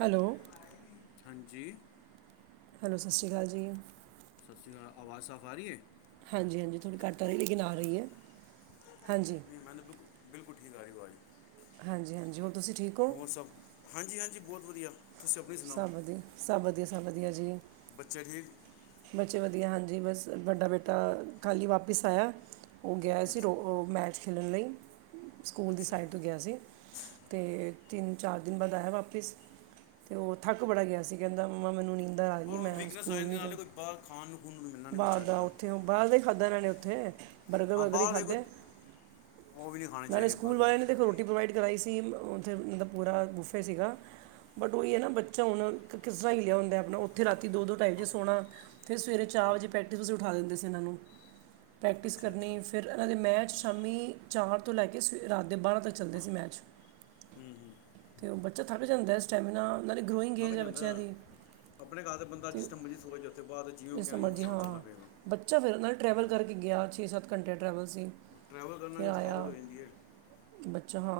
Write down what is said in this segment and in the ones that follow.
Hello ਹਾਂਜੀ hello ਸੱਸਰੀ ਕਾਲ ਜੀ। ਸੱਸਰੀ ਕਾਲ ਆਵਾਜ਼ ਸਾਫ਼ ਆ ਰੀ ਐ। ਹਾਂਜੀ-ਹਾਂਜੀ ਥੋੜ੍ਹੀ ਘੱਟ ਕਰ ਰੀ, ਲੇਕਿਨ ਆ ਰੀ ਐ ਹਾਂਜੀ। ਨਈ ਮੈਂਨੂੰ ਬਿਲਕੁ-ਬਿਲਕੁਲ ਠੀਕ ਆ ਰੀ ਅਵਾਜ਼। ਹਾਂਜੀ- ਹਾਂਜੀ ਹੁ ਹੋਰ ਸਭ ਹਾਂਜੀ-ਹਾਂਜੀ ਬੋਤ ਵਧੀਆ ਤੁਸੀਂ ਆਪਣੀ ਸੁਣਾਓ ਸਭ ਵਧੀਆ, ਸਭ ਵਧੀਆ, ਸਭ ਵਧੀਆ ਜੀ। ਬੱਚੇ ਠੀਕ? ਬੱਚੇ ਵਧੀਆ ਹਾਂਜੀ ਬਸ ਵੱਡਾ ਬੇਟਾ ਕੱਲ੍ਹ ਈ ਵਾਪਿਸ ਆਇਆ ਓ ਗਿਆ ਸੀ ਅੱਛਾ ਰੋ ਮੈਚ ਖੇਲਣ ਲਈ ਸਕੂਲ ਦੀ ਅੱਛਾ ਸਾਈਡ ਜੀ ਤੋਂ ਗਿਆ ਸੀ ਤੇ ਤਿੰਨ ਚਾਰ ਦਿਨ ਬਾਅਦ ਆਇਆ ਵਾਪਿਸ ਤੇ ਓ ਥੱਕ ਬੜਾ ਗਿਆ ਸੀ ਕਹਿੰਦਾ ਮੰਮਾ ਮੈਨੂੰ ਨੀਂਦਰ ਆ ਰੀ ਐ ਮੈ ਸਕੂਲ ਨੀ ਜਾਣਾ। ਪਰ ਖਾਣ ਖੂਣ ਨੂੰ ਮਿਲਣਾ ਨੀ ਕੋਈ ਚੱਜ ਦਾ ਬਾਰ ਦਾ ਈ ਖਾਧਾਂ ਐਨਾ ਨੇ ਉੱਥੇ। ਬਰਗਰ ਹਾਂ ਵਰਗਰ ਈ ਬਾਹਰ ਦੇ ਕੋਈ ਖਾਧੇ ਉਹ ਵੀ ਨਹੀਂ ਖਾਣੇ ਨਾਲੇ ਚਾਹੀਦੇ ਸਕੂਲ ਬਰਗਰ ਵਾਲੇ ਨੇ ਰੋ ਟੀ ਪ੍ਰੋਵਾਈਡ ਕਰਾਈ ਸੀ ਉੱਥੇ ਮਤਲਬ ਪੂਰਾ ਗੁਫੇ ਸੀਗਾ। ਬਟ ਓਈ ਐ ਨਾਂ ਬੱਚਾ ਹੁਣ ਕਿਸ ਤਰ੍ਹਾਂ ਹੀਲਿਆ ਹੁੰਦਾ ਆਪਣਾ ਉੱਥੇ ਰਾਤੀ ਦੋ- ਦੋ ਢਾਈ ਵਜੇ ਹਾਂ ਸੋਣਾ ਫੇਰ ਸਵੇਰੇ ਚਾਰ ਹਾਂਜੀ ਵਜੇ ਪ੍ਰੈਕਟਿਸਸੀ ਵਾਸਤੇ ਉਠਾ ਦਿੰਦੇ ਸੀ ਐਨਾ ਨੂੰ ਪ੍ਰੈਕਟਿਸ ਅੱਛਾ ਅੱਛਾ ਕਰਨੀ ਫੇਰ ਐਨਾ ਦੇ ਮੈਚ ਸ਼ਾਮੀ ਚਾਰ ਤੋਂ ਲੈ ਕੇ ਸਵੇ ਰਾਤ ਦੇ ਬਾਰਾਂ ਤਕ ਚਲਦੇ ਸੀ ਮੈਚ ਹੂੰ ਹੂੰ ਤੇ ਓ ਬੱਚਾ ਥੱਕ ਜਾਂਦਾ ਸਟੈਮਨਾ ਥਕ ਜਾਂਦਾ ਐ ਆਪਣੇ ਘਰ ਤੇ ਬੰਦਾ ਜਿਸ ਟੈਮ ਮਰਜੀ ਸੋ ਜੇ ਅਤੇ ਬਾਦ ਚ ਜਿਸ ਤਰਾ ਮਰਜ਼ੀ ਹਾਂ ਬੱਚਾ ਫੇਰ ਨਾ ਟਰੈਵਲ ਕਰਕੇ ਗਿਆ ਛੇ ਸੱਤ ਘੰਟੇ ਟਰੈਵਲ ਸੀ। ਟਰੈਵਲ ਕਰਨ ਨਾਲ ਫਿਰ ਵੀ ਥਕਾਵਟ ਆਇਆ ਹੋ ਜਾਂਦੀ ਐ। ਬੱਚਾ ਹਾਂ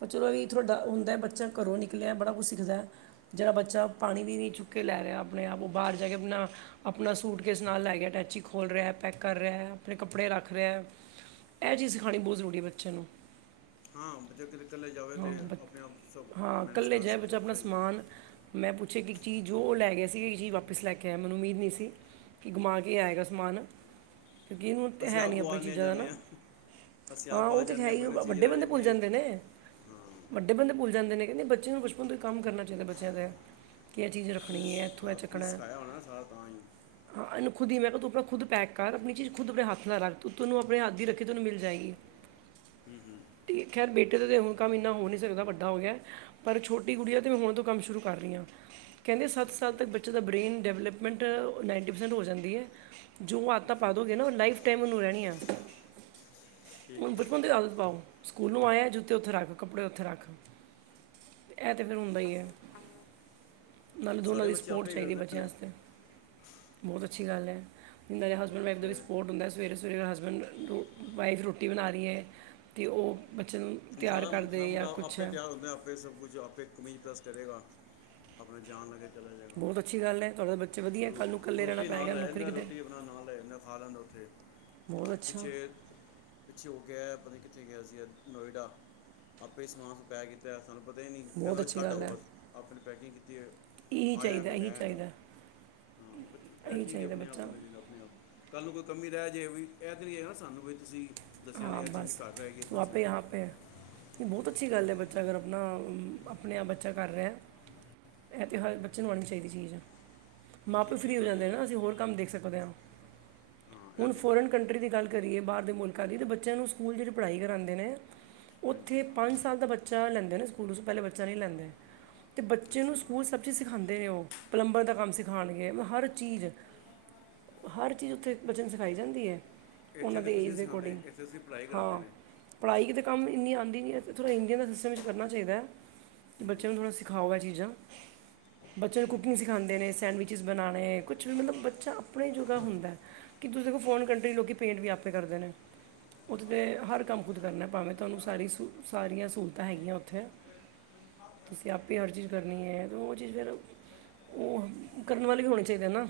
ਪਰ ਚਲੋ ਐਵੀ ਤਾਡਾ ਹੁੰਦਾ ਬੱਚਾ ਘਰੋਂ ਨਿਕਲਿਆ ਬੜਾ ਕੁਛ ਸਿੱਖਦਾ। ਜੇੜਾ ਬੱਚਾ ਪਾਣੀ ਵੀ ਨੀ ਚੁੱਕ ਕੇ ਲੈ ਰਿਆ ਅਪਣੇ ਆਪ ਉਹ ਬਾਰ ਜਾ ਕੇ ਅਪਣਾ ਆਪਣਾ ਸੂਟ ਕੇਸ ਨਾਲ ਲੈ ਗਐ। ਅਟੈਚੀ ਖੋਲ ਰੇਯੈ, ਪੈਕ ਕਰ ਰੇਯੈ, ਆਪਣੇ ਕੱਪੜੇ ਰੱਖ ਰੇਯੈ। ਏਹ ਚੀਜ਼ ਸਖਾਣੀ ਬੋਤ ਜ਼ਰੂਰੀ ਏ ਬੱਚਿਆਂ ਨੂੰ। ਹਾਂ ਜੇ ਕਿਤੇ ਕੱਲੇ ਜਾਓਗੇ ਹਾਂ ਤੇ ਆਪਣੇ ਆਪ ਸਭ ਬੱਚ- ਹਾਂ ਮੈਨੇਜ ਇਕੱਲੇ ਕਰ ਜਾਏ ਸਕੇ ਬੱਚਾ ਆਪਣਾ ਸਹੀ ਏ। ਸਮਾਨ ਮੈਂ ਪੁੱਛਿਆ ਕਿ ਇੱਕ ਚੀਜ਼ ਜੋ ਉਹ ਲੈ ਗਿਆ ਸੀ ਇਹ ਚੀਜ਼ ਵਾਪਿਸ ਲੈ ਕੇ ਆਯੈ। ਮੈਨੂੰ ਉਮੀਦ ਨੀ ਸੀ ਕਿ ਗੁਮਾ ਕੇ ਆਏਗਾ ਸਮਾਨ। ਕਿ ਇਨੂੰ ਤੇ ਅਸੀਂ ਹੈ ਆਪ ਨੀ ਆਪਣੀ ਗਵਾਨੇ ਚੀਜ਼ਾਂ ਦਾ ਜਾਂਦੇ ਨਾ ਆ ਅਸੀਂ ਆਪ ਹਾਂ ਉਹ ਬਾਹਰ ਤੇ ਜਾਂਦੇ ਹੈ ਹਾਂ ਹੀ ਕੋਈ ਔ ਨਾ ਤਾਂ ਚੀਜ਼ ਵੱਡੇ ਰਹਿ ਬੰਦੇ ਭੁੱਲ ਜਾਂਦੀ ਹੈ ਜਾਂਦੇ ਨੇ ਹਾਂ ਵੱਡ ਵਡੇ ਬੰਦੇ ਭੁੱਲ ਜਾਂਦੇ ਨੇ। ਕਹੰਦੇ ਬੱਚੇ ਨੂੰ ਬਚਪਨ ਤੋਂ ਹੀ ਕੰਮ ਕਰਨਾ ੳਹ ਤੇ ਬੱਚਿਆਂ ਦੈ ਕਿ ਏਹ ਚੀਜ਼ ਤੇ ਤੁਸੀਂ ਰੱਖਣੀ ਏ ਇੱਥੋਂ ਇਹ ਸ- ਚੱਕਣਾ ਏ [unintelligible] ਹਾਂ ਏਨੂੰ ਖੁਦ ਈ ਮੈਂ ਕਿਹਾ ਤੂੰ ਤਾ ਖੁਦ ਪੈਕ ਕਰ, ਆਪਣੀ ਚੀਜ਼ ਖੁਦ ਦੇ ਹੱਥ ਨਾਲ ਰੱਖ। ਤੈਨੂੰ ਆਪਣੇ ਹੱਥ ਦੀ ਰੱਖੀ ਤੈਨੂੰ ਮਿਲ ਜਾਏਗੀ। ਹੂੰ- ਹੂੰ। ਤੇ ਖੈਰ ਬੇਟੇ ਦਾ ਤੇ ਹੁਣ ਕੰਮ ਇੰਨਾ ਹੋ ਨੀ ਸਕਦਾ ਵੱਡਾ ਹੋ ਗਯੈ। ਪਰ ਛੋਟੀ ਗੁੱਡੀਆ ਤੇ ਮੈਂ ਹੁਣ ਤੋਂ ਕੰਮ ਸ਼ੁਰੂ ਕਰ ਰੀ ਆ। ਕਹਿੰਦੇ ਸੱਤ ਅੱਛਾ ਸਾਲ ਜੀ ਤੱਕ ਬੱਚੇ ਦਾ ਬ੍ਰੇਨ ਡੈਵਲਪਮੈਂਟ ਨਾਈਨਟੀ ਪਰਸੈਂਟ ਹੋ ਜਾਂਦੀ ਏ। ਜੋ ਆਦਤਾਂ ਅੱਛਾ ਪਾ ਜੀ ਦੋਗੇ ਨਾ ਲਾਈਫ ਟਾਈਮ ਉਨੂੰ ਰਹਣੀਯੈ। ਠੀਕ ਉਨੂੰ ਬਚਪਨ ਤੋ ਠੀਕ ਈ ਆਦਤ ਪਾਓ। ਸਕੂਲੋਂ ਆਯੈ ਜੁੱਤੇ ਔਥੇ ਰੱਖ ਕੱਪੜੇ ਔਥੇ ਰੱਖ। ਇਹ ਤਾਂ ਫੇਰ ਹੁੰਦਾ ਈ ਐ, ਨਾਲੇ ਦੋਨਾਂ ਸਾਰੇ ਦੀ ਬੱਚੇ ਸਪੋਰਟ ਆਪੇ ਹੀ ਚਾਈਦੀ ਕਰਦੇ ਬੱਚਿਆਂ ਨੇ ਆਸਤੇ। ਬਹੁਤ ਅੱਛੀ ਗੱਲ ਔ, ਮੇਰੇ ਹਸਬੈਂਡ ਹਾਂ, ਮੈ ਦਾ ਵੀ ਫਿਰ ਸਪੋਟ ਹੁੰਦੈ। ਸਵੇਰੇ- ਸਵੇਰੇ ਹਸਬੈਂਡ ਵਾਈਫ ਰੋਟੀ ਬਣਾ ਰਰੀ ਏ ਤੇ ਉਹ ਬੱਚੇ ਨੂੰ ਤਿਆਰ ਧਰਮ- ਕਰਦੇ ਧਰਮ ਦਾ ਜਾਂ ਕੁਛ ਆਪੇ ਹੈ ਤਯਾਰ ਹੁੰਦੇ ਆ। ਪੇ ਸਭ ਕੁਛ ਆਪੇ ਕਮੀਜ਼ ਪਰੈਸ ਕਰੇਗਾ ਆਪਣੇ ਜਣ ਲਗੇ। ਚਲਾ ਜਾੲਗਾ। ਬਹੁਤ ਅੱਛੀ ਗੱਲ ਹੈ ਤੁਹਾਡੇ ਬੱਚੇ ਵਧੀਆ ਰੋ ਕੱਲ ਨੂੰ ਇਕੱਲੇ ਰਹਿਣਾ ਰੋਟੀ ਨਾਲ ਪਏਗਾ ਲੈ ਨੌਕਰੀ ਜਾਂਦੈ ਕਿਤੇ ਰੋਟੀ ਆਪਣਾ ਨਾਲ ਲੈ ਜਾਂਦੈ ਖਾ ਲੈਂਦੈ ਔ ਥੇ। ਬਹੁਤ ਅੱਛਾ। ਪਿੱਛੇ ਹੋ ਕੇ ਆਯੈ, ਪਤਾ ਕਿੱਥੇ ਗਯਾ ਸੀਆ ਨੋਇਡਾ, ਆਪੇ ਸਮਾਨ ਪੈਕ ਕੀਤੈ ਸਾਨੂੰ ਪਤਾ ਈ ਨੀ। ਕਹੰਦੈ ਬਹੁਤ ਮੈਂਨੂ ਅੱਛੀ ਛੱਡ ਗੱਲ ਆਓ ਹੈ ਬਸ ਆਪਣੀ ਪੈਕਿੰਗ ਕੀਤੀ ਏ। ਇਹੀ ਆਯੈ ਚਾਹੀਦਾ ਫਿਰ ਇਹੀ ਲੈ ਆਪਾਂ। ਚਾਹੀਦਾ ਹਾਂ ਬ ਏਹ ਇਹੀ ਠੀਕ ਏ ਚਾਹੀਦਾ ਆਪਣੇ ਆਪ ਬੱਚਾ ਕਰਨਾ ਚਾਹੀਦੈ, ਆਪਣੇ ਆਪ ਕਲ ਨੂੰ ਕੋਈ ਕਮੀ ਰਹ ਜੇ ਵੀ ਏਹ ਤੇ ਨੀ ਹੈ ਨਾ ਸਾਨੂੰ ਵੀ ਤੁਸੀ ਦੱਸਿਯਾ ਨੀ ਐ ਚੀਜ ਮੇਰੀ ਘਰ ਰਹ ਗੀ ਕੁਛ ਹਾਂ ਤੇ। ਬਹੁਤ ਅੱਛੀ ਗੱਲ ਏ, ਬੱਚਾ ਅਗਰ ਅਪਣਾ ਅਪਣੇ ਆਪ ਬੱਚਾ ਕਰ ਰਯੈ। ਇਹ ਤੇ ਹਰ ਹਾਂਜੀ ਬੱਚੇ ਨੂੰ ਆਣੀ ਚਾਈਦੀ ਚੀਜ਼ ਮਾਂ-ਪਿਉ ਠੀਕ ਠੀਕ ਫਰੀ ਹੋ ਤੁਹਾਡੀ ਜਾਂਦੇ ਐ ਗੱਲ ਨਾ ਅਸੀ ਹੋਰ ਕੰਮ ਦੇਖ ਸਕਦੇ ਆਂ। ਹਾਂ ਇਹ ਹੁਣ ਤੇ ਹੈ। ਫੋਰਨ ਕੰਟਰੀ ਦੀ ਗੱਲ ਕਰੀਯੇ ਬਾਰ ਦੇ ਮੁਲਕਾਂ ਦੀ ਤੇ ਬੱਚਿਆਂ ਨੂੰ ਸਕੂਲ ਜਿੜੀ ਪੜਾਈ ਕਰਾਂਦੇ ਨੇ ਹਾਂਜੀ ਔਥੇ ਪੰਜ ਸਾਲ ਦਾ ਬੱਚਾ ਲੈਂਦੇ ਨੇ ਸਕੂਲ ਚ। ਪਹਲੇ ਬੱਚਾ ਨਹੀਂ ਲੈਂਦੇ। ਤੇ ਬੱਚੇ ਅੱਛਾ ਨੂੰ ਸਕੂਲ ਸਭ ਚੀਜ਼ ਸਿਖਾਂਦੇ ਨੇ ਉ। ਪਲੰਬਰ ਦਾ ਕੰਮ ਸਿਖਾਣਗੇ ਮ ਹਰ ਚੀਜ਼ ਹਰ ਚੀਜ਼ ਉੱਥੇ ਇਕ ਬੱਚੇ ਨੂੰ ਸਿਖਾਈ ਜਾਂਦੀ ਏ। ਇੱਥੇ ਤੇ ਕੁਸ ਨੀ ਸਿਖਾ [unintelligible] ਪੜਾਈ ਕਿਤੇ ਕੰਮ ਇੰਨੀ ਆਂਦੀ ਵੀ ਐ ਤੇ ਥੋੜਾ ਇੰਡੀਆ ਦਾ ਸਿਸਟਮ ਵਿੱਚ ਕਰਨਾ ਚਾਹੀਦੈ। ਹੂੰ, ਬੱਚਿਆਂ ਨੂੰ ਥੋੜਾ ਸਿਖਾਓ ਇਹ ਚੀਜ਼ਾਂ ਬੱਚਿਆਂ ਨੂੰ ਠੀਕ ਕੁਕਿੰਗ ਠੀਕ ਸਿਖਾਦੇ ਨੇ ਸੈਂਡਵਿ ਚਿਸ ਬਣਾਣੇ, ਕੁਛ ਵੀ ਮਤਲਬ ਬੱਚਾ ਆਪਣੇ ਜੋਗਾ ਹੁੰਦੈ। ਕਿ ਤੁਸੀ ਵ ਫੋਰਨ ਕੰਟਰੀ ਚ ਲੋਕੀ ਪੇਂਟ ਵੀ ਆਪੇ ਕਰਦੇ ਨੇ। ਉਥੇ ਤੇ ਹਰ ਕੰਮ ਖੁਦ ਕਰਨਾ ਪਵੇਂ ਥੋਨੂੰ ਸਾਰੀ ਸ ਸਾਰੀਆਂ ਸਹੂਲਤਾਂ ਹੈਗੀਆਂ ਉੱਥੇ ਤੁਸੀਂ ਆਪੇ ਹਰ ਚੀਜ਼ ਕਰਨੀ ਹੈ ਉਹ ਚੀਜ਼ ਫਿਰ ਉਹ ਕਰਨ ਵਾਲੇ ਵੀ ਹੋਣੇ ਚਾਹੀਦੇ ਨਾ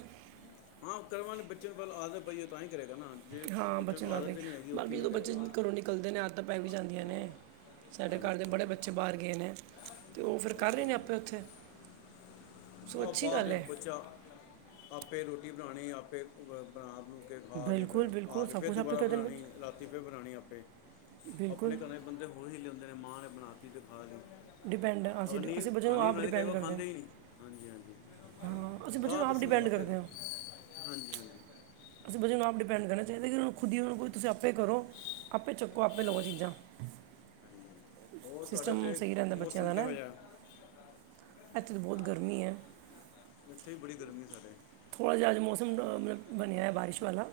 ਹਾਂ ਕਰਨ ਵਾਲੇ ਬੱਚਿਆਂ ਨੂੰ ਪਹਿਲਾ ਆਦਤ ਪਈਆ ਤਾਂ ਹੀ ਕਰੇਗਾ ਨਾ ਜੇ ਹਾਂ ਬੱਚਿਆਂ ਬੱਚੇ ਨੂੰ ਨਾਲ ਦੇ ਆਦਤ ਨਹੀਂ ਹੈਗੀ ਉਹ ਬਾਕੀ ਕਿਵੇਂ ਜਦੋਂ ਬੱਚੇ ਕਰੇਗਾ। ਘਰੋਂ ਨਿਕਲਦੇ ਨੇ ਆਦਤਾ ਪੈ ਵੀ ਜਾਂਦੀਆਂ ਨੇ ਸਾਡੇ ਘਰ ਦੇ ਹਾਂਜੀ ਬੜੇ ਬੱਚੇ ਹਾਂਜੀ ਬਾਹਰ ਗਏ ਨੇ, ਤੇ ਉਹ ਫਿਰ ਕਰ ਰਹੇ ਨੇ ਆਪੇ ਉੱਥੇ ਆ ਸੋ ਉਹ ਅੱਛੀ ਬਾਅਦ ਗੱਲ ਵਿੱਚ ਹੈ ਬੱਚਾ ਆਪੇ ਰੋਟੀ ਬਣਾਉਣੀ ਆਪੇ ਬਣਾ ਨੂੰ ਕੇ ਖਾ ਕੇ ਫਿਰ ਬਿਲਕੁਲ ਆ ਬਿਲਕੁਲ ਕੇ ਸਭ ਫਿਰ ਕੁਝ ਆਪੇ ਦੁਬਾਰਾ ਕਰਦੇ ਨੇ ਬਣਾਣੀ ਬੱਚੇ ਰਾਤੀ ਫਿਰ ਬਣਾਣੀ ਆਪੇ ਆਪਣੇ ਬਿਲਕੁਲ ਘਰੇ ਬੰਦੇ ਹੋਰ ਹੀ ਹਿੱਲੇ ਹੁੰਦੇ ਨੇ, ਮਾਂ ਨੇ ਬਣਾ ਤੀ ਤੇ ਖਾ ਲੀਏ ਡਿਪੈਂਡ ਹੈ, ਅਸੀਂ ਅਗਰ ਅਸੀਂ ਨੀਂਹ ਬੱਚੇ ਨੂੰ ਆਂਦੀ ਆਪ ਬਣਾਈ ਕਈ ਡਿਪੈਂਡ ਵਾਰ ਕਰਦੇ ਹਾਂ ਖਾਂਦੇ ਹੀ ਨਹੀਂ। ਹਾਂਜੀ- ਹਾਂਜੀ ਹਾਂ ਅਸੀਂ ਬੱਚੇ ਨੂੰ ਬਾਅਦ ਆਪ ਸਮਝਾ ਡਿਪੈਂਡ ਆਪੇ ਕਰਦੇ ਕੋ ਹਾਂ ਹਾਂਜੀ- ਹਾਂਜੀ। ਅਸੀਂ ਬੱਚੇ ਨਾਲ ਆਪ ਡਿਪੈਂਡ ਕਰਨਾ ਚਾਹੀਦਾ। ਕਿ ਹੁਣ ਖੁਦਸੀ ਆਪੇ ਕਰੋ। ਆਪੇ ਚੱਕੋ ਆਪੇ ਲਵੋ ਚੀਜ਼ਾਂ ਹਾਂਜੀ। ਹੋਰ ਤੁਹਾਡੇ ਸਿਸਟਮ ਉੱਥੇ ਸਹੀ ਰਹਿੰਦਾ ਬੱਚਿਆਂ ਮੌਸਮ ਦਾ ਨਾ ਕਿਹੋ ਜਿਹਾ ਇੱਥੇ ਤਾਂ ਬਹੁਤ ਗਰਮੀ ਹੈ। ਇੱਥੇ ਵੀ ਬੜੀ ਗਰਮੀ ਸਾਡੇ ਥੋੜਾ ਜਿਹਾ ਅੱਜ ਮੌਸਮ ਬਣਿਆ। ਬਾਰਿਸ਼ ਵਾਲਾ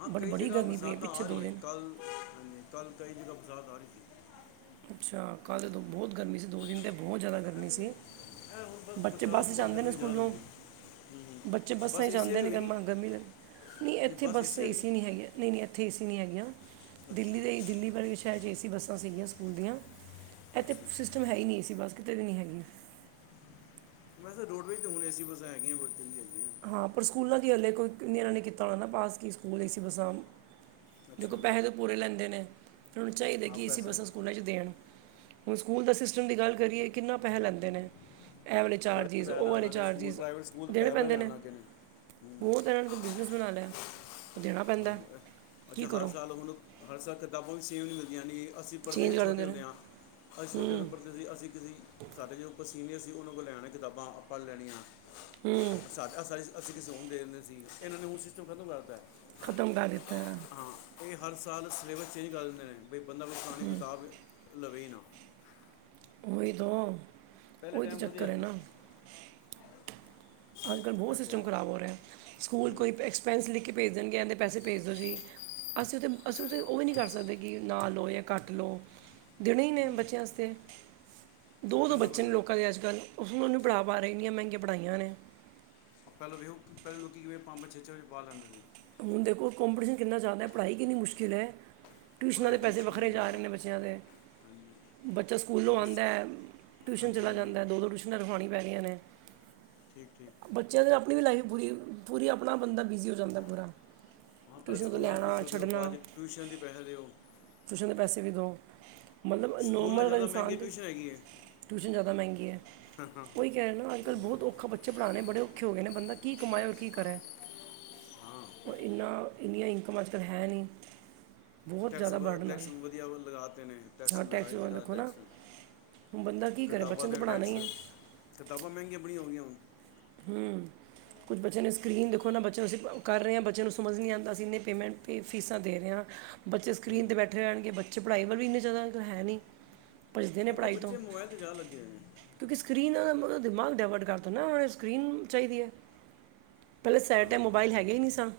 ਹਾਂ ਬਟ ਕਈ ਬੜੀ ਜਗਾ ਗਰਮੀ ਪਈ ਹੈ ਬਰਸਾਤ ਪਿੱਛੇ ਆ ਰਹੀ ਹੈ, ਦਿਨ ਕੱਲ ਹਾਂਜੀ ਕੱਲ ਕਈ ਜਗ੍ਹਾ ਬਰਸਾਤ ਆ ਰਹੀ ਸੀ। ਅੱਛਾ ਕੱਲ੍ਹ ਤੇ ਬਹੁਤ ਗਰਮੀ ਸੀ ਦੋ ਦਿਨ ਦੇ ਤੇ ਬਹੁਤ ਜ਼ਿਆਦਾ ਗਰਮੀ ਅਸੀਂ ਸੀ। ਇਹ ਹੁਣ ਬਸ ਬੱਚੇ ਬਰਸਾਤ ਬੱਸ ਤੋਂ ਚ ਬਾਅਦ ਆਦੇ ਨੇ ਗਰਮੀ ਜਾ ਸਕੂਲੋਂ ਲੱਗੀ ਹੂੰ ਹੂੰ ਬੱਚੇ ਬਸ ਬੱਸਾਂ ਚ ਏਸੀ ਵਾਲੀ ਆਦੇ ਨੇ ਹੋਏਗੀ ਗਮਾਂ ਨਹੀਂ ਗਰਮੀ ਲਦੀ ਨਹੀਂ ਇੱਥੇ ਬਸ ਬੱਸ ਵਾਲੀ ਏਸੀ ਨੀ ਨਹੀਂ-ਨਹੀਂ ਇੱਥੇ ਏਸੀ ਨੀ ਹੈਗੀਆ ਅੱਛਾ ਦਿੱਲੀ ਦੇ ਦਿੱਲੀ ਬਾਰੇ ਸ਼ਾਇਦ'ਚ ਏ ਸੀ ਬੱਸਾਂ ਸੀਗੀਆਂ ਸਕੂਲ ਦੀਆਂ ਇੱਥੇ ਅੱਛਾ ਸਿਸਟਮ ਹੈ ਹੀ ਨਹੀਂ ਏ ਸੀ ਬੱਸ ਕਿਤੇ ਵੀ ਨਹੀਂ ਹੈਗੀ ਵੈਸੇ ਰੋਡਵੇਜ਼ ਹੁਣ ਏਸੀ ਬੱਸਾਂ ਹੈਗੀਆਂ ਹੋਹੁ ਤੇਰੀ ਹੈਗੀਆਂ ਹਾਂ ਪਰ ਸਕੂਲਾਂ ਦੀ ਹਾਲੇ ਕੋਈ ਇਹਨਾਂ ਨੇ ਕੀਤਾ ਹੋਣਾ ਨਾ ਪਾਸ ਕੀ ਸਕੂਲ ਏ ਬੱਸਾਂ ਅੱਛਾ ਦੇਖੋ ਪੈਸੇ ਤਾਂ ਪੂਰੇ ਲੈਂਦੇ ਨੇ, ਫਿਰ ਉਹਨੂੰ ਚਾਹੀਦੇ ਆਪ ਕਿ ਐਸੀ ਪੈਸੇ ਬੱਸਾਂ ਸਕੂਲਾਂ 'ਚ ਦੇਣ ਹੁਣ ਸਕੂਲ ਦਾ ਸਿਸਟਮ ਦੀ ਗੱਲ ਕਰੀਏ ਕਿੰਨਾ ਪੈਸਾ ਲੈਂਦੇ ਨੇ ਐ ਵਾਲੇ ਬੜੇ ਚਾਰਜੀਸ ਪੈਸੇ ਉਹ ਲਾਣ ਆਲੇ ਲੱਗੇ ਸਕੂਲ ਚਾਰਜੀਸ ਪ੍ਰਾਈਵੇਟ ਸਕੂਲ ਦੇਣੇ ਪੈਸੇ ਬੜੇ ਪੈਂਦੇ ਲਾਣ ਨੇ ਲੱਗੇ ਹੂੰ ਬਹੁਤ ਆ ਇਹਨਾਂ ਨੂੰ ਤਾਂ ਬਿਜ਼ਨਸ ਬਣਾ ਲਿਆ। ਉਹ ਦੇਣਾ ਪੈਂਦਾ ਹੈ। ਹ ਕੀ ਅੱਛਾ ਹਰ ਕਰੋ ਸਾਲ ਉਹਣੂੰ ਹਰ ਸਾਲ ਕਿਤਾਬਾਂ ਵੀ ਸੇਮ ਨਹੀਂ ਮਿਲਦੀਆਂ ਨੇ ਅਸੀਂ ਪੜ੍ਹਦੇ ਦੇ ਚੇਂਜ ਕਰ ਛੋਟੇ ਦਿੰਦੇ ਨੇ ਹੁੰਦੇ ਆ ਅਸੀ ਛੋਟੇ ਪ੍ਰ ਤੁਂ ਅਸੀਂ ਕਿਸੇ ਸਾਡੇ ਜੋ ਕੋ ਸੀਨੀਅਰ ਸੀ, ਉਹਨਾਂ ਕੋਲ ਲੈਣਾ ਕਿਤਾਬਾਂ ਆਪਾਂ ਲੈਣੀਆਂ। ਹੂੰ। ਸਾ ਅ ਅਸੀਂ ਕਿਸੀ ਔਰ ਨੂੰ ਦੇ ਦਿੰਦੇ ਸੀ, ਇਹਨਾਂ ਨੇ ਉਹ ਸਿਸਟਮ ਖ਼ਤਮ ਕਰ ਦਿੱਤਾ। ਖਤਮ ਕਰ ਦਿੱਤੇੇ। ਹਾਂ ਇਹ ਹਰ ਸਾਲ ਸਿਲੇਬਸ ਚੇਂਜ ਕਰ ਦਿੰਦੇ ਨੇ, ਵੀ ਬੰਦਾ ਕੋਈ ਪੁਰਾਣੀ ਕਿਤਾਬ ਲਵੇ ਹੀ ਨਾ। ਉਹੀ ਦੋ ਪਹਿਲੇ ਉਹੀ ਤਾਂ ਟਾਈਮ ਵਧੀਆ ਚੱਕਰ ਹੈ ਸੀ ਨਾ ਅੱਜ ਕੱਲ੍ਹ ਬਹੁਤ ਅੱਛਾ ਸਿਸਟਮ ਖਰਾਬ ਹੋ ਰਿਹਾ, ਸਕੂਲ ਹੂੰ ਕੋਈ ਐਕਸਪੈਂਸ ਲਿਖ ਕੇ ਭੇਜ ਦੇਣਗੇ ਜਾਂਦੇ ਐਵੇ ਪੈਸੇ ਭੇਜ ਦਿਓ ਜੀ। ਅਸੀਂ ਉੱਥੇ ਅਸੀਂ ਉੱਥੇ ਤੇ ਉਹ ਵੀ ਨਹੀਂ ਕਰ ਸਕਦੇ, ਕਿ ਨਾਾਂ ਲਓ ਜਾਂ ਘੱਟ ਲਓ। ਦੇਣੇ ਹੀ ਨੇ ਹੂੰ ਬੱਚਿਆਂਸਤੇ ਆਹ ਦੋ-ਦੋ ਕਰਨਾ ਬੱਚੇ ਨੇ ਬੰਦਾ ਲੋਕਾਂ ਦੇ ਅੱਜ ਕੱਲ੍ਹ ਉਹਨੂੰ ਪੜਾ ਪਾ ਰਹੇ ਇਨੀਆਂ ਮਹਿੰਗੀਆਂ ਪੜ੍ਹਾਈਆਂ ਨੇ ਪਹਿਲਾਂ ਵੇਖ ਪਹਿਲਾਂ ਲੋਕੀ ਕਿਵੇਂ ਪੰਜ-ਪੰਜ, ਛੇ-ਛੇ ਬੱਚੇ ਪਾਲ ਲੇਂਦੇ ਸੀ। ਹੁਣ ਦੇਖੋ ਕੰਪੀਟੀਸ਼ਨ ਕਿੰਨਾ ਜ਼ਿਆਦਾ ਪੜ੍ਹਾਈ ਕਿੰਨੀ ਮੁਸ਼ਕਿਲ ਹੈ। ਟਿਊਸ਼ਨਾਂ ਪੜ੍ਹਾਈ ਦੇ ਵੀ ਪੈਸੇ ਮੁਸ਼ਕਲ ਹੋ ਵੱਖਰੇ ਗਈ ਜਾ ਰਹੇ ਨੇ ਬੱਚਿਆਂ ਦੇ ਹਾਂਜੀ ਬੱਚਾ ਸਕੂਲੋਂ ਪਹਿਲੇ ਸ- ਆਦਾ ਟਿਊਸ਼ਨ ਹਾਂਜੀ ਚਲਾ ਹਾਂਜੀ ਜਾਂਦਾ ਦੋ- ਦੋ ਟਿਊਸ਼ਨ ਨਰਹੋਣੀ ਪੈਣੀਆਂ ਨੇ। ਠੀਕ-ਠੀਕ। ਬੱਚੇਆਂ ਦੇ ਨਾ ਅਪਣੀ ਵੀ ਲਾਈਫ ਪੂਰੀ-ਪੂਰੀ ਅਪਣਾ ਬੰਦਾ ਬਿਜ਼ੀ ਹੋ ਜਾਂਦਾ ਪੂਰਾ ਹਾਂ ਪੈਲੇ ਟਿਊਸ਼ਨ ਤੋਂ ਸਕੂਲਾਂ ਲੈਣਾ ਫੀਸਾਂ ਦੇਓ, ਛੱਡਣਾ ਬਾਅਦ ਚ ਟਿਊਸ਼ਨ ਦੇ ਪੈਹੇ ਦੇਓ। ਟਿਊਸ਼ਨ ਦੇ ਪੈਸੇ ਵੀ ਦੋ, ਮਤਲਬ ਸਕੂਲ ਨਾਲ ਨੋਮਲ ਜ਼ਿਆਦਾ ਇਨਸਾਨ ਮਹਿੰਗੀ ਦੇ ਟਿਊਸ਼ਨ ਹੈਗੀ ਹੈ ਟਿਊਸ਼ਨ ਜਾਦਾ ਮੈਂਗੀ ਐ, ਓਈ ਕੈ ਰੇ ਨਾ ਅੱਜ ਕੱਲ ਨਹੀਂ ਬੋਤ ਔਖਾ ਬੱਚਾ ਬੱਚੇ ਪੜਾਨੇ ਬੜੇ ਔਖ਼ੇ ਹੋਗੇ ਨੇ, ਬੰਦਾ ਕੀ ਕਮਾਏ ਔਰ ਕੀ ਕਰੇ। [unintelligible] ਹਾਂ‌। ਓ ਇੰਨਾ ਇੰਨੀਆਂ ਇਨਕਮ ਅੱਜ ਕੱਲ ਹੈ ਨੀ। ਟੈਕਸ ਵ ਟੈਕਸ ਵਧੀਆ ਲਗਾਤੇ ਨੇ ਟੈਕਸ ਹਾਂ ਹਰ ਇੱਕ ਜਗਾ ਦੇਖੋ ਨਾ ਟੈਕਸ। ਹੁਣ ਬੰਦਾ ਕੀ ਕਰੇ ਕਤਾਬਾਂ ਬੱਚੇ ਨੂੰ ਤੇ ਤਾਂ ਪੜ੍ਹਾਉਣਾ ਟੈਕਸ। ਹੀ ਹੈ ਕਤਾਬਾਂ ਮੈਂਗੀਆਂ ਬਣੀਆਂ ਹੋ ਗਈਆਂ ਹੁਨ। ਹੂੰ। ਕੁਝ ਬੱਚੈਆਂ ਨੂੰ ਸਕਰੀਨ ਦੇਖੋ ਨਾ ਬੱਚੇਆਂ ਨੂੰ ਅਸੀ ਕਰ ਰੇ ਆਂ। ਬੱਚੇਆਂ ਨੂੰ ਸਮਝ ਨਾ ਆਂਦਾ ਅਸੀ ਏਨੇ ਪੇਮੈਂਟ ਪੇ ਫੀਸਾਂ ਦੇ ਰੇ ਆਂ। ਬੱਚੇ ਸਕਰੀਨ ਤੇ ਬੈਠੇ ਰੈਣਗੇ ਬੱਚੇ ਪੜਾਈ ਵੱਲ ਇੰਨੇ ਜਾਦਾ ਹੈ ਨੀ। ਭੱਜਦੇ ਨੇ ਅੱਜ ਕੱਲ੍ਹ ਪੜ੍ਹਾਈ ਤੋਂ। ਬੱਚੇ ਮੋਬਾਈਲ ਤੇ ਜ਼ਿਆਦਾ ਲੱਗੇ ਹੋਏ ਨੇ ਕਿਉਂਕਿ ਸਕਰੀਨ ਮਤਲਵ‌ ਦਿਮਾਗ ਡਾਇਵਰਟ ਕਰਤਾ ਨਾ ਸਕਰੀਨ ਚਾਈਦੀ ਐ। ਪੈਲੇ ਸੈ ਹਾਂ ਟੈਮ ਮੋਬਾਈਲ ਹਾਂ ਹੈਗੇ ਈ ਨੀ ਸਾਂ।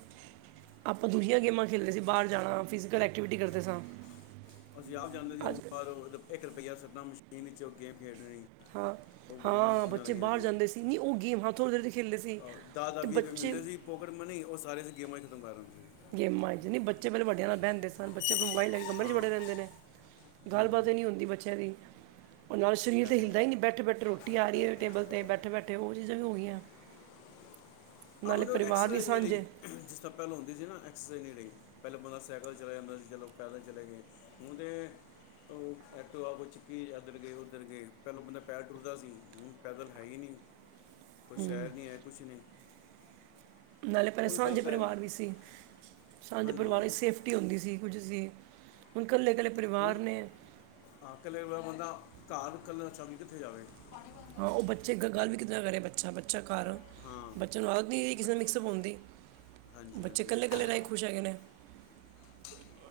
ਆਪਾਂ ਦੂਜੀਆਂ ਗੇਮਾਂ ਖੇਡਦੇ ਸੀ। ਬਾਰ ਜਾਣਾ ਫਿਜੀਕਲ ਐਕਟੀਵਿਟੀ ਕਰਦੇ ਸਾਂ। ਅਸੀਂ ਆਪ ਜਾਂਦੇ ਸੀ। ਓ ਅੱਜ ਵਾਰ ਏਕ ਰਪਈਆ ਸੱਟਣਾ ਮਸ਼ੀਨ ਇਚ ਗੇਮ ਖੇਡਣੀ‌। ਹਾਂ। ਹਾਂ, ਬੱਚੇ ਬਾਰ ਜਾਂਦੇ ਸੀ ਨੀ ਓ ਗੇਮ ਹਾਂ ਥੋੜੇ ਦੇਰ ਤੇ ਖੇਲਦੇ ਸੀ ਤੇ ਬੱਚੇ ਪੋਕੇਟ ਮਨੀ ਓ ਸਾਰੇ ਅਸੀ ਗੇਮਾਂ ਚ ਖਤਮ ਕਰ ਦੇਂਦੇ ਸੀ। ਗੇਮਾਂ ਚ। ਨਈ ਬੱਚੇ ਪੈਲਾਂ ਵੱਡੇਆਂ ਨਾਲ ਬੈਂਦੇ ਸਨ ਬੱਚੇ ਅਪਨਾ ਮੋਬਾਈਲ ਲੈ ਕੇ ਕਮਰੇ ਚ ਹਾਂ ਵੜੇ ਰੈਂਦੇ ਨੇ। ਹੂੰ ਗੱਲਬਾਤ ਹੂੰ ਈ ਨੀ ਹੁੰਦੀ ਬੱਚੇਆਂ ਦੀ। ਓ ਨਾਲੇ ਸ਼ਰੀਰ ਇਹ ਤੇ ਹੈ ਹਿੱਲਦਾ ਨੀ ਬੈਠੇ ਬੈਠੇ ਰੋ ਰੋਟੀ ਆ ਰੀ ਐ ਟੇਬਲ ਤੇ ਬੈਠੇ ਬੈਠੇ। ਓ ਚੀਜਾਂ ਵੀ ਹੋ ਗੀਆਂ। ਆ ਹੁਨ ਓ ਐਕਸਰਸਾਈਜ਼ ਨੀ ਰਈ। ਜਿਸ ਤਰਾਂ ਪੈਲੋਂ ਹੁੰਦੀ ਸੀ ਨਾ ਐਕਸਰਸਾਈਜ਼ ਨੀ ਰਈ। ਪੈਲਾਂ ਬੰਦਾ ਸੈਕਲ ਚਲਾ ਜਾਂਦਾ ਸੀ ਚਲੋ ਪੈਦਲ ਚਲੇ ਗਏ। ਹੂਂ ਤੇ ਓ ਐਕਟੋਵਾ ਕੋਈ ਚੁੱਕੀ ਏਧਰ ਗਏ ਓਧਰ ਗਏ ਪੈਲੋਂ ਬੰਦਾ ਪੈਦਲ ਟੁਰਦਾ ਸੀ ਹੁਣ ਪੈਦਲ ਹੈ ਈ ਨੀ। ਕੋਈ ਸੈਰ ਨੀ ਹੈ ਕੁਛ ਨੀ। ਨਾਲੇ ਪੈਲੇ ਸਾਂਝੇ ਪੈ ਗਿਆ ਪਰਿਵਾਰ ਵੀ ਸੀ ਸਾਂਝੇ ਹਾਂਜੀ ਪਰਿਵਾਰਾਂ ਹਾਂਜੀ ਸੇਫ ਟੀ ਹੁੰਦੀ ਸੀ। ਕੁਝ ਸੀ, ਹੁਨ ਕੱਲੇ ਕੱਲੇ ਪਰਿਵਾਰ ਹੁਣ ਨੇ ਆ ਕੱਲੇ ਮੈਂ ਬੰਦਾ ਘਰ ਕੱਲਾ ਛਡਕੇ ਕਿੱਥੇ ਜਾਵੇ। ਹਾਂ ਓ ਬੱਚੇ ਗ ਗੱਲ ਵੀ ਕਿੱਦੇ ਨਾਲ ਕਰੇ ਬੱਚਾ, ਬੱਚਾ ਘਰ। ਹਾਂ ਬੱਚੇਆਂ ਨੂੰ ਆਦਤ ਨੀ ਰੀ ਕਿਸੇ ਨਾਲ ਬੱਚ- ਮਿਕਸ ਅਪ ਹੋਨ ਦੀ। ਹਾਂਜੀ ਬੱਚੇ ਹਾਂਜੀ ਕੱਲੇ-ਕੱਲੇ ਰੈ ਕੇ ਖੁਸ਼ ਹੈਗੇ ਨੇ।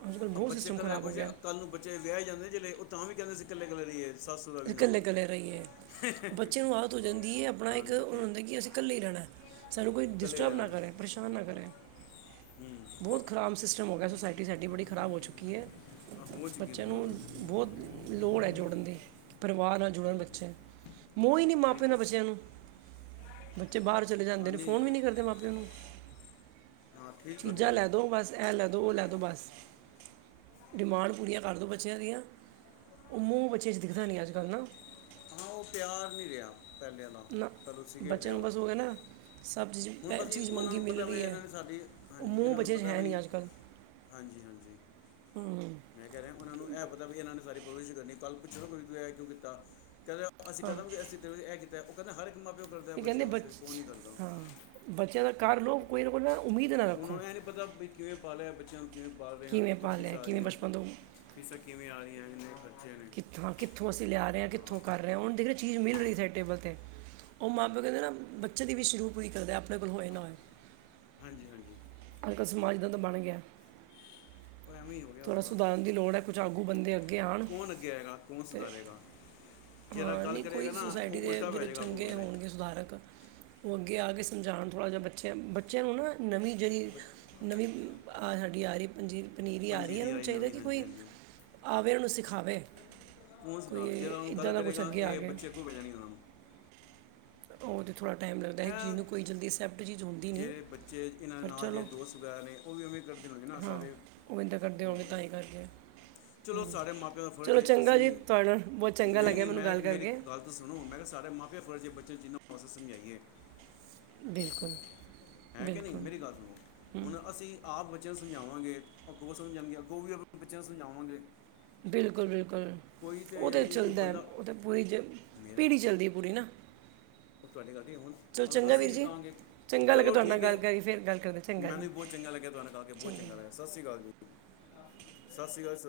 ਅੱਜ ਕੱਲ ਆ ਬੋਤ ਬੱਚੇ ਸਿਸਟਮ ਇਕੱਲੇ ਖਰਾਬ ਹੋ ਖੁਸ਼ ਹੈ ਗੇਆ। ਕੱਲ ਨੂੰ ਬੱਚੇ ਵੇਆਏ ਜਾਂਦੇ ਜਿਲੇ ਓ ਤਾਂ ਵੀ ਕੈਂਦੇ ਅਸੀ ਕੱਲੇ ਕੱਲੇ ਰਈਏ। ਅਸੀ ਕੱਲੇ ਕੱਲੇ ਰਈਏ। ਬੱਚੇ ਨੂੰ ਆਦਤ ਹੋ ਜਾਂਦੀ ਏ ਅਪਣਾ ਇੱਕ ਓਨਾਂ ਨੂੰ ਹਾਂਜੀ ਹੁੰਦਾ ਕਿ ਅਸੀ ਕੱਲੇ ਈ ਰੈਣਾ‌ਐ। ਸਾਨੂੰ ਕੋਈ ਇਕੱਲੇ ਡਿਸਟਰਬ ਨਾ ਰਹਿਣਾ ਕਰੇ ਪਰਸ਼ਾਨ ਨਾ ਕਰੇ। ਹੂੰ ਬੋਤ ਖਰਾਬ ਸਿਸਟਮ ਹੋ ਗੇਆ, ਸੋਸਾਇਟੀ ਸਾਡੀ ਬੜੀ ਖਰਾਬ ਹੋ ਚੁੱਕੀ ਐ। ਹੋ ਚੁੱਕੀ ਹੈ, ਬੱਚੇਆਂ ਬਹੁਤ ਨੂੰ ਹੋ ਚੁੱਕੀ ਹੈ। ਬੋਤ ਲੋੜ ਐ ਜੋੜਨ ਦੀ। ਪਰਿਵਾਰ ਨਾਲ ਜੁੜਨ ਹਾਂਜੀ ਬੱਚੇ। ਮੋਹ ਈ ਨੀ ਹੈ ਮਾਂ ਪੇਓ ਠੀਕ ਨਾਲ ਬੱਚੇਆਂ ਹੈ ਨੂੰ ਬੱਚੇ ਬਾਰ ਚਲੇ ਔਰ ਜਾਂਦੇ ਨੇ ਨਹੀਂ ਫੋਨ ਵੀ ਰਿਹਾ ਨੀ ਕਰਦੇ ਮਾਂ ਪੇਓ ਨੂੰ ਹਾਂ ਠੀਕ ਤੁਹਾਡੀ ਚੀਜਾਂ ਗੱਲ ਲੈ ਦੋ ਬਸ ਐ ਲੈ ਦੋ, ਓ ਲੈ ਦੋ ਬਸ। ਡਿਮਾਂਡ ਪੂਰੀਆਂ ਕਰ ਦਓ ਬੱਚੇਆਂ ਦੀਆਂ ਉਹ ਮੋਹ ਬੱਚਿਆਂ ਦਿਖਦਾ ਨੀਂ ਅੱਜ-ਕੱਲ ਨਾ। ਹਾਂ, ਓ ਪਿਆਰ ਨੀਂ ਰੇਆ ਪੈਲੇ ਆਲਾ ਨਾ ਪੈਲੋਂ ਸੀਗੇ ਬੱਚਿਆਂ ਨੂੰ ਪਿਆਰ। ਬਸ ਹੋ ਗਿਆ ਨਾ ਸਭ ਚੀਜ਼ ਹੁਣ ਪੈ- ਬਸ ਚੀਜ਼ ਓਨਾਂ ਮੰਗੀ ਨੂੰ ਮਿਲ ਪਤਾ ਵੀ ਰਹੀ ਹੈ ਇਨਾਂ ਨੇ ਸਾਡੀ ਉਹ ਹਾਂਜੀ, ਮੂੰਹ ਈਂਨਾਂ ਨੂੰ ਬੱਚੇ 'ਚ ਪਤਾ ਹੈ ਵੀ ਨਹੀਂ ਅੱਜ ਕੱਲ ਹਾਂਜੀ-ਹਾਂਜੀ, ਹੂੰ ਮੈਂ ਕੈ ਰੇਆ ਓਨਾਂ ਨੂੰ ਏ ਪਤਾ ਵੀ ਇਨਾਂ ਨੇ ਸਾਰੀ ਪਰਵਰੀਸ਼ ਕਰਨੀ। ਕੱਲ੍ਹ ਪੁੱਛਣ ਗਏ ਐ ਕਿਉਂ ਕੀਤਾ ਕੈਦੇ ਅਸੀਂ ਹਾਂ ਕੈਂਦਾ ਗਏ ਅਸੀਂ ਤੇਰੇ ਲਈ ਐ ਕੀਤਾ ਓ ਕੈਂਦੇ ਹਰ ਇੱਕ ਮਾਂ ਪਿਓ ਸਭ ਕਰਦੇਂ ਬਚੇਆਂ ਵਾਸਤੇ, ਕੌਣ ਨੀਂ ਕਰਦਾ? ਬੱਚੇਆਂ ਦਾ ਘਰ ਲਉ ਕੋਈ ਨਾ ਕੋਈ ਨਾ ਉਮੀਦ ਨਾ ਓਨਾਂ ਨੂੰ ਰੱਖੋ ਐ ਨੀਂ ਪਤਾ ਵੀ ਕਿਵੇਂ ਪਾਲ ਰੇਆ ਬੱਚੇਆਂ ਨੂੰ ਕਿਵੇਂ ਪਾਲ ਰੇਆ ਕਿਵੇਂ ਕਿੱਥੋਂ ਪਾਲਿਆ ਫੀਸਾਂ ਆ ਕਿਵੇਂ ਰੀਆਂ? ਬਚਪਨ ਤੋਂ ਫੀਸਾਂ ਕਿਵੇਂ ਆ ਰੀਆਂ ਇੰਨੇ ਖਰਚੇ ਨੇ। ਹਾਂ ਕਿੱਥੋਂ ਅਸੀਂ ਲਿਆ ਰਿਆਂ, ਹਾਂ ਕਿੱਥੋਂ ਕਰ ਹਾਂ ਰੇਆਂ ਹੁਣ ਦੇਖਦੇ, ਚੀਜ ਮਿਲ ਰਹੀ ਸਾਰੀ ਟੇਬਲ 'ਤੇ। ਓ ਮਾਂ-ਪਿਓ ਕੈਂਦੇ ਨਾ ਬੱਚੇ ਦੀ ਵੀ ਸ਼ੁਰੂ ਪੂਰੀ ਕਰਦੇ ਅਪਨੇ ਕੋਲ ਹੋਏ ਨਾ ਹੋਏ। ਹਾਜੀ-ਹਾਜੀ। ਅੱਜ-ਕੱਲ ਸਮਾਜਦਾਂ ਦਾ ਤਾ ਬਣ ਗਿਆ। ਐਵੇਂ ਓ ਥੋੜ੍ਹਾ ਸੁਧਾਰਨ ਦੀ ਲੋੜ ਐ, ਕੁਛ ਆੱਗੂ ਬੰਦੇ ਅੱਗੇ ਆਣ। ਕੌਣ ਅੱਗੇ ਆਏਗਾ ਕੌਣ ਸੁਧਾਰੇਗਾ ਜਿਹੜਾ ਹਾਂ, ਗੱਲ ਨਈਂ ਕੋਈ ਕਰੇਗਾ ਨਾ ਸੁੋਸਾਇਟੀ ਉਹ ਦੇ ਉਲਟਾ ਪੈ ਜੇੜੇ ਜਾਏਗਾ ਅੱਗੋਂ ਚੰਗੇ ਬੰਦੇ ਹੋਣਗੇ ਸੁਧਾਰਕ ਓਹ ਅੱਗੇ ਆ ਕੇ ਸਮਝਾਣ ਥੋੜ੍ਹਾ ਜਾ, ਬੱਚੇਆਂ ਬੱਚੇਆਂ ਨੂੰ ਨਾ ਨਵੀਂ ਜੇੜੀ ਬ- ਨਵੀਂ- ਆਹ ਸਾਡੀ ਆ ਰਹੀ ਪੰਜੀਰੀ ਪਨੀਰੀ ਆ ਰਿਐ ਪੰਜੀਰੀ ਓਨਾਂ ਨੂੰ ਆਈ ਚਾਈਦਾ ਨਵੀਂ ਕਿ ਹਾਂਜੀ ਕੋਈ ਹਾਂਜੀ ਆਵੇ ਓਨੂੰ ਸਿਖਾਵੇ। ਕੌਣ ਕੋਈ ਏਦਾਂ ਦਾ ਕੁਛ ਅੱਗੇ ਆਕੇ। ਕੋਈ ਜਾਣੀ ਓਨਾਂਨੂੰ। ਓ ਤੇ ਥੜ੍ਹਾ ਟਾਈਮ ਲੱਗਦਾ ਜੀਨੂੰ ਕੋਈ ਜਲਦੀਸੈਪ ਜੇੜੇ ਬੱਚੇ ਈਨਾਂ ਨਾਲ ਦੇ ਦੋਸਤ ਵਗੈਰਾ ਨੇ ਓਵੀ ਉਵੇਂ ਕਰਦੇ ਹੁਣੇ ਨਾ ਸਾਰੇ ਓ ਇੱਦਾਂ ਕਰਦੇ ਹੋ ਹੋਣਗੇ ਤਾਂ ਗਿਆ ਹੀ ਕਰਦੇ ਆ। ਚਲੋ ਸਾਡੇ ਮਾਪਿਆਂ ਦਾ ਫਰਜ਼ ਚਲੋ ਹੈ ਚੰਗਾ ਅਸੀਂ ਜੀ, ਤੁਆਡੇ ਨਾ ਬੋਤ ਚੰਗਾ ਨਹੀਂ ਲੱਗਿਆ ਨਹੀਂ ਮੈਨੂੰ ਮੈਂ ਗੱਲ ਮੇਰੀ ਕਰਕੇ। ਗੱਲ ਸੁਣੋ ਮੈਂ ਕੇਆ ਸਾਰੇ ਮਾਪੇ ਆ ਫਰਜ ਬੱਚੇਆਂ ਨੂੰ ਜਿਨਾ ਹੋ ਸਕੇ ਸਮਝਾਈਏ। ਬਿਲਕੁਲ। ਹੈ ਕਿ ਨਈਂ, ਬਿਲਕੁਲ ਮੇਰੀ ਗੱਲ ਸੁਣੋ ਹੁਣ ਅਸੀ ਆਪ ਬੱਚੇਆਂ ਨੂੰ ਸਮਝਾਵਾਂਗੇ ਅੱਗੋਂ ਸਮਝਾਣਉਣਗੇ ਅੱਗੋਂ ਵੀ ਆਪਣੇ ਬੱਚਿਆਂ ਨੂੰ ਸਮਝਾਵਾਂਗੇ। ਬਿਲਕੁਲ-ਬਿਲਕੁਲ। ਕੋਈ ਤੇ ਓਤੇ ਯਾਨੀ ਕਿ ਕੋਈ ਚਲਦੈ ਬੰਦਾ ਓਤਾਂ ਪੂਰੀ ਜ ਪੀੜੀ ਚਲਦੀ ਪੂਰੀ ਨਾ। ਓ ਤੁਆਡੀ ਗੱਲਤੀ ਹੁਣ, ਚਲੋ ਅਗਰ ਚੰਗਾ ਅਸੀ ਵੀਰ ਨ ਜੀ ਕਹਾਂਗੇ ਚੰਗਾ ਲੱਗਾ ਚਲੋ ਤੁਹਾਡੇ ਨਾਲ ਠੀਕੇ, ਗੱਲ ਕਰੀ ਫਿਰ ਗੱਲ ਕਰਦੇ ਚੰਗਾ ਮੈਨੂੰ ਜੀ ਵੀ ਬੋਤ ਚੰਗਾ ਲੱਗਿਆ ਤੁਆਨੂੰ ਆਕੇ ਬੋਤ ਚੰਗਾ ਲੱਗਿਆ ਸਸ ਰੀਕਾਲ ਜੀ। ਸਸ ਰੀਕਾਲ ਸਰ